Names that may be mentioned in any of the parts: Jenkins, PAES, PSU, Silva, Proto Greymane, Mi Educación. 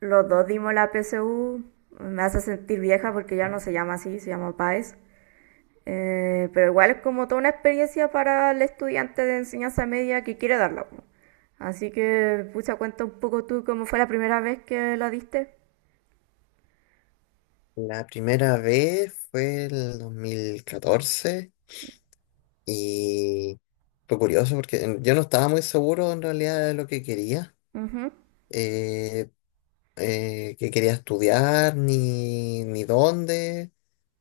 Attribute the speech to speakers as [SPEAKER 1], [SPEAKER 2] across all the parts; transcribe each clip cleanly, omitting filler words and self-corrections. [SPEAKER 1] Los dos dimos la PSU. Me hace sentir vieja porque ya no se llama así, se llama PAES. Pero igual es como toda una experiencia para el estudiante de enseñanza media que quiere darla. Así que, pucha, cuenta un poco tú cómo fue la primera vez que la diste.
[SPEAKER 2] La primera vez fue el 2014 y fue curioso porque yo no estaba muy seguro en realidad de lo
[SPEAKER 1] Ujú,
[SPEAKER 2] eh, que quería estudiar ni dónde,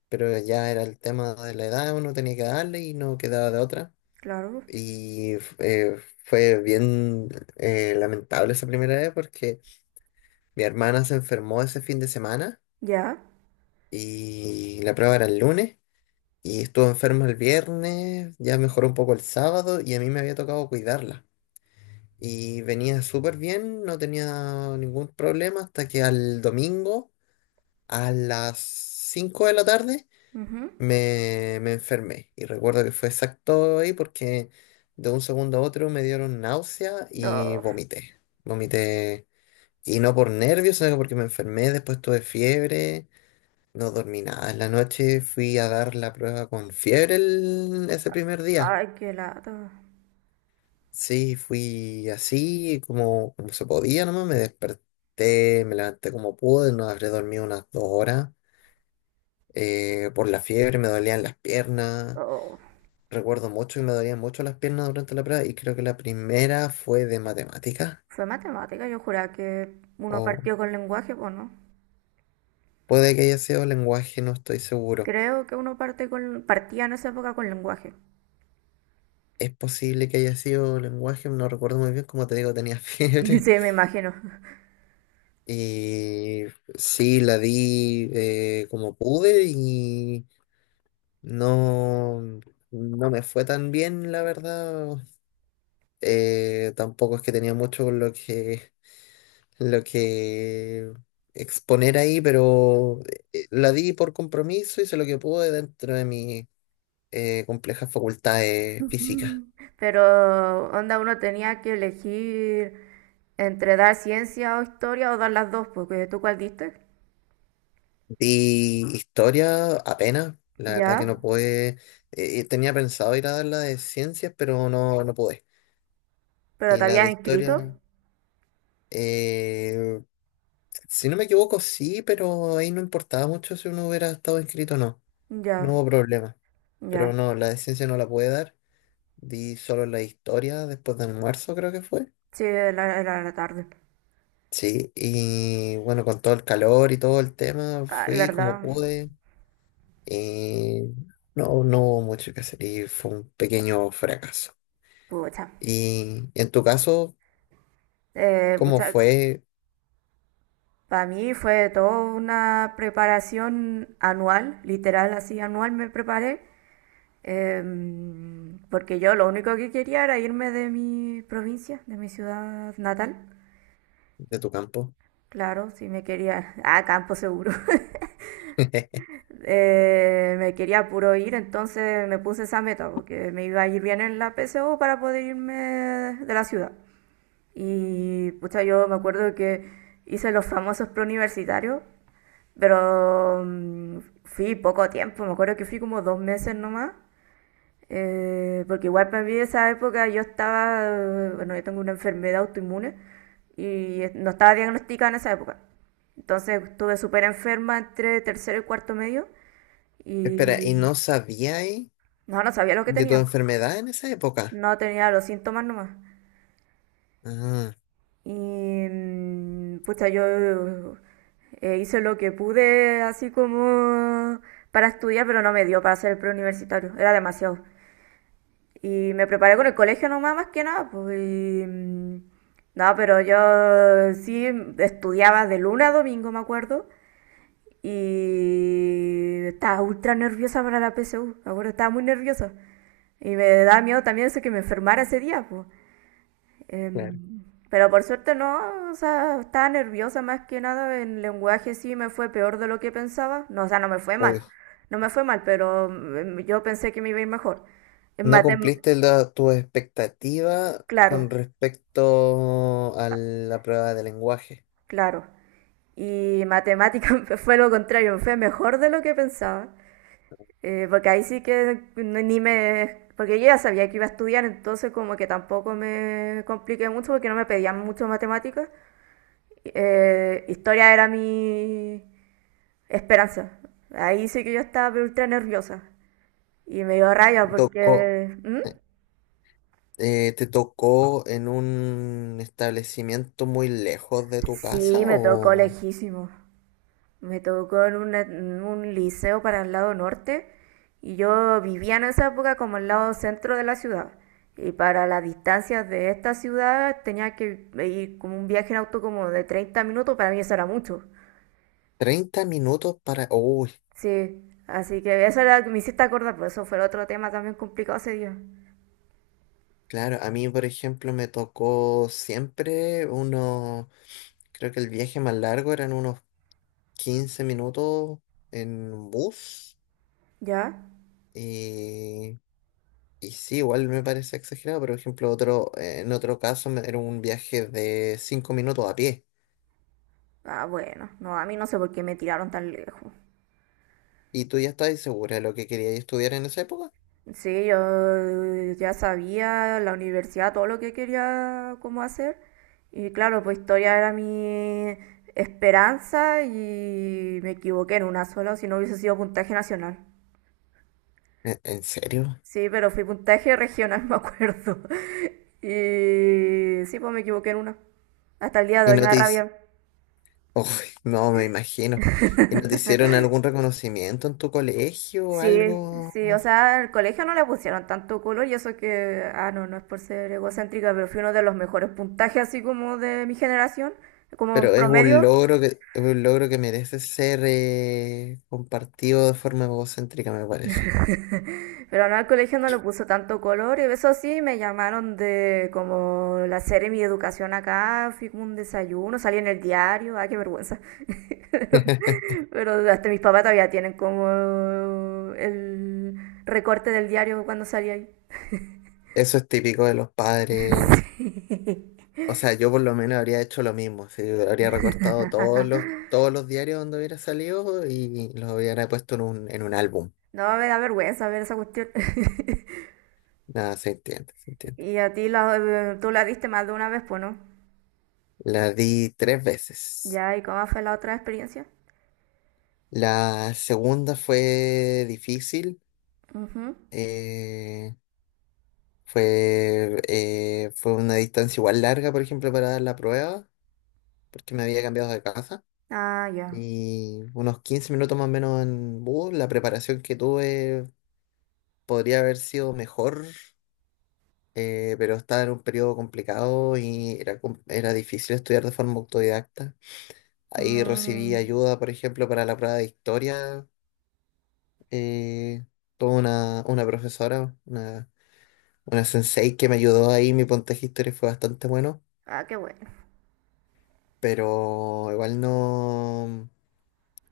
[SPEAKER 2] pero ya era el tema de la edad, uno tenía que darle y no quedaba de otra.
[SPEAKER 1] claro.
[SPEAKER 2] Y fue bien lamentable esa primera vez porque mi hermana se enfermó ese fin de semana
[SPEAKER 1] Ya.
[SPEAKER 2] y la prueba era el lunes. Y estuvo enferma el viernes, ya mejoró un poco el sábado y a mí me había tocado cuidarla. Y venía súper bien, no tenía ningún problema hasta que al domingo, a las 5 de la tarde,
[SPEAKER 1] Ujú.
[SPEAKER 2] me enfermé. Y recuerdo que fue exacto ahí porque de un segundo a otro me dieron náusea y
[SPEAKER 1] Oh,
[SPEAKER 2] vomité. Vomité, y no por nervios, sino que porque me enfermé, después tuve fiebre, no dormí nada. En la noche fui a dar la prueba con fiebre ese primer día.
[SPEAKER 1] ay, qué lata.
[SPEAKER 2] Sí, fui así como se podía nomás. Me desperté, me levanté como pude. No habré dormido unas 2 horas. Por la fiebre me dolían las piernas.
[SPEAKER 1] Oh,
[SPEAKER 2] Recuerdo mucho que me dolían mucho las piernas durante la prueba. Y creo que la primera fue de matemáticas.
[SPEAKER 1] fue matemática, yo juraba que uno
[SPEAKER 2] O
[SPEAKER 1] partió con lenguaje, pues no.
[SPEAKER 2] puede que haya sido lenguaje, no estoy seguro.
[SPEAKER 1] Creo que uno parte con, partía en esa época con lenguaje.
[SPEAKER 2] Es posible que haya sido lenguaje, no recuerdo muy bien. Como te digo, tenía fiebre.
[SPEAKER 1] Sí, me imagino.
[SPEAKER 2] Y sí, la vi como pude y no, no me fue tan bien, la verdad. Tampoco es que tenía mucho con lo que exponer ahí, pero la di por compromiso, hice lo que pude dentro de mis complejas facultades físicas.
[SPEAKER 1] Pero, onda, uno tenía que elegir entre dar ciencia o historia o dar las dos, porque tú cuál diste.
[SPEAKER 2] Di historia apenas, la verdad que
[SPEAKER 1] Ya,
[SPEAKER 2] no pude. Tenía pensado ir a dar la de ciencias, pero no, no pude.
[SPEAKER 1] pero
[SPEAKER 2] Y
[SPEAKER 1] te
[SPEAKER 2] la de
[SPEAKER 1] habías
[SPEAKER 2] historia,
[SPEAKER 1] inscrito.
[SPEAKER 2] eh, si no me equivoco, sí, pero ahí no importaba mucho si uno hubiera estado inscrito o no. No
[SPEAKER 1] Ya,
[SPEAKER 2] hubo problema. Pero
[SPEAKER 1] ya.
[SPEAKER 2] no, la de ciencia no la pude dar. Di solo la de historia después del almuerzo, creo que fue.
[SPEAKER 1] Sí, era, era la tarde.
[SPEAKER 2] Sí, y bueno, con todo el calor y todo el tema,
[SPEAKER 1] Ah,
[SPEAKER 2] fui como
[SPEAKER 1] ¿verdad?
[SPEAKER 2] pude. Y no, no hubo mucho que hacer y fue un pequeño fracaso.
[SPEAKER 1] Pucha.
[SPEAKER 2] Y en tu caso, ¿cómo
[SPEAKER 1] Pucha.
[SPEAKER 2] fue
[SPEAKER 1] Para mí fue toda una preparación anual, literal, así anual me preparé. Porque yo lo único que quería era irme de mi provincia, de mi ciudad natal.
[SPEAKER 2] de tu campo?
[SPEAKER 1] Claro, sí me quería, a campo seguro. Me quería puro ir, entonces me puse esa meta, porque me iba a ir bien en la PSU para poder irme de la ciudad. Y pucha, yo me acuerdo que hice los famosos preuniversitarios, pero fui poco tiempo, me acuerdo que fui como dos meses nomás, porque igual para mí esa época yo estaba, bueno, yo tengo una enfermedad autoinmune y no estaba diagnosticada en esa época. Entonces estuve súper enferma entre tercero y cuarto medio
[SPEAKER 2] Espera, ¿y
[SPEAKER 1] y
[SPEAKER 2] no sabíais?
[SPEAKER 1] no, no sabía lo que
[SPEAKER 2] ¿De tu
[SPEAKER 1] tenía.
[SPEAKER 2] enfermedad en esa época?
[SPEAKER 1] No tenía los síntomas nomás.
[SPEAKER 2] Ah,
[SPEAKER 1] Y pucha, yo hice lo que pude así como para estudiar, pero no me dio para hacer el preuniversitario. Era demasiado. Y me preparé con el colegio nomás, más que nada, pues. No, pero yo sí estudiaba de lunes a domingo, me acuerdo. Y estaba ultra nerviosa para la PSU, me acuerdo, estaba muy nerviosa. Y me daba miedo también eso que me enfermara ese día, pues.
[SPEAKER 2] claro.
[SPEAKER 1] Pero por suerte no, o sea, estaba nerviosa más que nada. En lenguaje sí me fue peor de lo que pensaba. No, o sea, no me fue
[SPEAKER 2] Uy,
[SPEAKER 1] mal. No me fue mal, pero yo pensé que me iba a ir mejor. En
[SPEAKER 2] no
[SPEAKER 1] matem,
[SPEAKER 2] cumpliste tu expectativa
[SPEAKER 1] claro.
[SPEAKER 2] con respecto a la prueba de lenguaje.
[SPEAKER 1] Claro. Y matemática fue lo contrario, fue mejor de lo que pensaba. Porque ahí sí que no- ni me... Porque yo ya sabía que iba a estudiar, entonces como que tampoco me compliqué mucho porque no me pedían mucho matemáticas. Historia era mi esperanza. Ahí sí que yo estaba pero ultra nerviosa. Y me dio rabia. Oh,
[SPEAKER 2] Te tocó,
[SPEAKER 1] porque... ¿Mm?
[SPEAKER 2] ¿Te tocó en un establecimiento muy lejos de tu casa
[SPEAKER 1] Sí, me tocó
[SPEAKER 2] o
[SPEAKER 1] lejísimo. Me tocó en, una- en un liceo para el lado norte y yo vivía en esa época como el lado centro de la ciudad. Y para las distancias de esta ciudad tenía que ir como un viaje en auto como de 30 minutos, para mí eso era mucho.
[SPEAKER 2] 30 minutos para? Uy,
[SPEAKER 1] Sí, así que eso era lo que me hiciste acordar, por eso fue el otro tema también complicado ese día.
[SPEAKER 2] claro, a mí, por ejemplo, me tocó siempre unos. Creo que el viaje más largo eran unos 15 minutos en bus.
[SPEAKER 1] ¿Ya?
[SPEAKER 2] Y Y sí, igual me parece exagerado, pero por ejemplo, otro, en otro caso era un viaje de 5 minutos a pie.
[SPEAKER 1] Ah, bueno, no, a mí no sé por qué me tiraron tan lejos.
[SPEAKER 2] ¿Y tú ya estabas segura de lo que querías estudiar en esa época?
[SPEAKER 1] Sí, yo ya sabía la universidad, todo lo que quería como hacer. Y claro, pues historia era mi esperanza y me equivoqué en una sola, si no hubiese sido puntaje nacional.
[SPEAKER 2] ¿En serio?
[SPEAKER 1] Sí, pero fui puntaje regional, me acuerdo. Y sí, pues me equivoqué en una. Hasta el día de
[SPEAKER 2] ¿Y
[SPEAKER 1] hoy me
[SPEAKER 2] no
[SPEAKER 1] da
[SPEAKER 2] te hici-?
[SPEAKER 1] rabia.
[SPEAKER 2] Uy, no, me imagino. ¿Y no te hicieron algún reconocimiento en tu colegio o
[SPEAKER 1] Sí,
[SPEAKER 2] algo?
[SPEAKER 1] sí, o sea, al colegio no le pusieron tanto color y eso que, ah, no, no es por ser egocéntrica, pero fui uno de los mejores puntajes así como de mi generación, como en
[SPEAKER 2] Pero
[SPEAKER 1] promedio,
[SPEAKER 2] es un logro que merece ser compartido de forma egocéntrica, me parece.
[SPEAKER 1] pero no, al colegio no le puso tanto color y eso sí, me llamaron de como la serie Mi Educación acá, fui como un desayuno, salí en el diario, ah, qué vergüenza. Pero hasta mis papás todavía tienen como el recorte del diario cuando salí ahí.
[SPEAKER 2] Eso es típico de los padres. O sea, yo por lo menos habría hecho lo mismo. Sí, habría recortado todos los diarios donde hubiera salido y los hubiera puesto en un álbum.
[SPEAKER 1] No, me da vergüenza ver esa cuestión.
[SPEAKER 2] Nada, se entiende, se entiende.
[SPEAKER 1] Y a ti la, tú la viste más de una vez, pues no.
[SPEAKER 2] La di tres veces.
[SPEAKER 1] Ya, ¿y cómo fue la otra experiencia?
[SPEAKER 2] La segunda fue difícil.
[SPEAKER 1] Ujú.
[SPEAKER 2] eh, fue una distancia igual larga, por ejemplo, para dar la prueba, porque me había cambiado de casa.
[SPEAKER 1] Ah, ya.
[SPEAKER 2] Y unos 15 minutos más o menos en bus. La preparación que tuve podría haber sido mejor, pero estaba en un periodo complicado y era difícil estudiar de forma autodidacta. Ahí recibí
[SPEAKER 1] Mm.
[SPEAKER 2] ayuda, por ejemplo, para la prueba de historia. eh, Tuve una profesora, una sensei que me ayudó ahí. Mi puntaje de historia fue bastante bueno,
[SPEAKER 1] Ah, qué bueno.
[SPEAKER 2] pero igual no,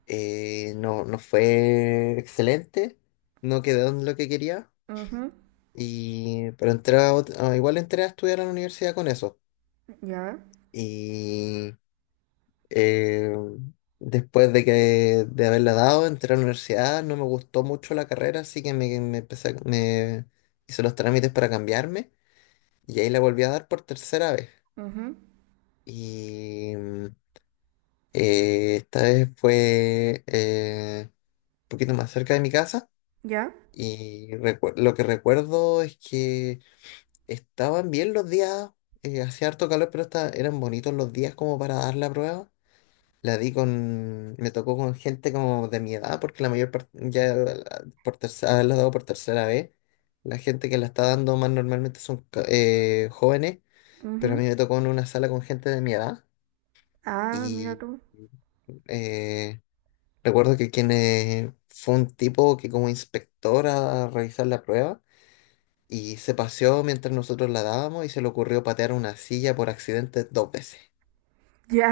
[SPEAKER 2] no fue excelente. No quedó en lo que quería.
[SPEAKER 1] Ujú.
[SPEAKER 2] Y, pero entré a ot- ah, Igual entré a estudiar a la universidad con eso.
[SPEAKER 1] Ya.
[SPEAKER 2] Y Eh, después de haberla dado, entré a la universidad, no me gustó mucho la carrera, así que me hice los trámites para cambiarme y ahí la volví a dar por tercera vez.
[SPEAKER 1] Ujú.
[SPEAKER 2] Y esta vez fue un poquito más cerca de mi casa
[SPEAKER 1] Ya.
[SPEAKER 2] y lo que recuerdo es que estaban bien los días, hacía harto calor, pero eran bonitos los días como para dar la prueba. Me tocó con gente como de mi edad, porque la mayor parte, por tercera, haberla dado por tercera vez, la gente que la está dando más normalmente son jóvenes, pero a
[SPEAKER 1] Ujú.
[SPEAKER 2] mí me tocó en una sala con gente de mi edad
[SPEAKER 1] Ah, mira
[SPEAKER 2] y
[SPEAKER 1] tú.
[SPEAKER 2] eh, recuerdo que quien fue un tipo que como inspector a revisar la prueba y se paseó mientras nosotros la dábamos y se le ocurrió patear una silla por accidente dos veces.
[SPEAKER 1] Ya.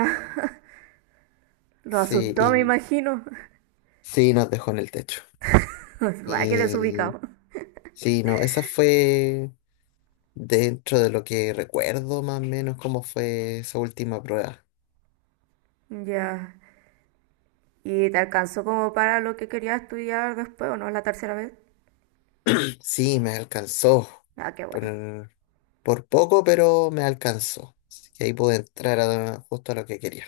[SPEAKER 1] Lo
[SPEAKER 2] Sí,
[SPEAKER 1] asustó, me
[SPEAKER 2] y
[SPEAKER 1] imagino.
[SPEAKER 2] sí, nos dejó en el techo.
[SPEAKER 1] Ah, qué
[SPEAKER 2] Y
[SPEAKER 1] desubicado.
[SPEAKER 2] sí, no, esa fue, dentro de lo que recuerdo, más o menos cómo fue esa última prueba.
[SPEAKER 1] Ya. ¿Y te alcanzó como para lo que querías estudiar después o no? La tercera vez.
[SPEAKER 2] Sí, me alcanzó.
[SPEAKER 1] Ah, qué
[SPEAKER 2] Por,
[SPEAKER 1] bueno.
[SPEAKER 2] por poco, pero me alcanzó. Así que ahí pude entrar justo a lo que quería.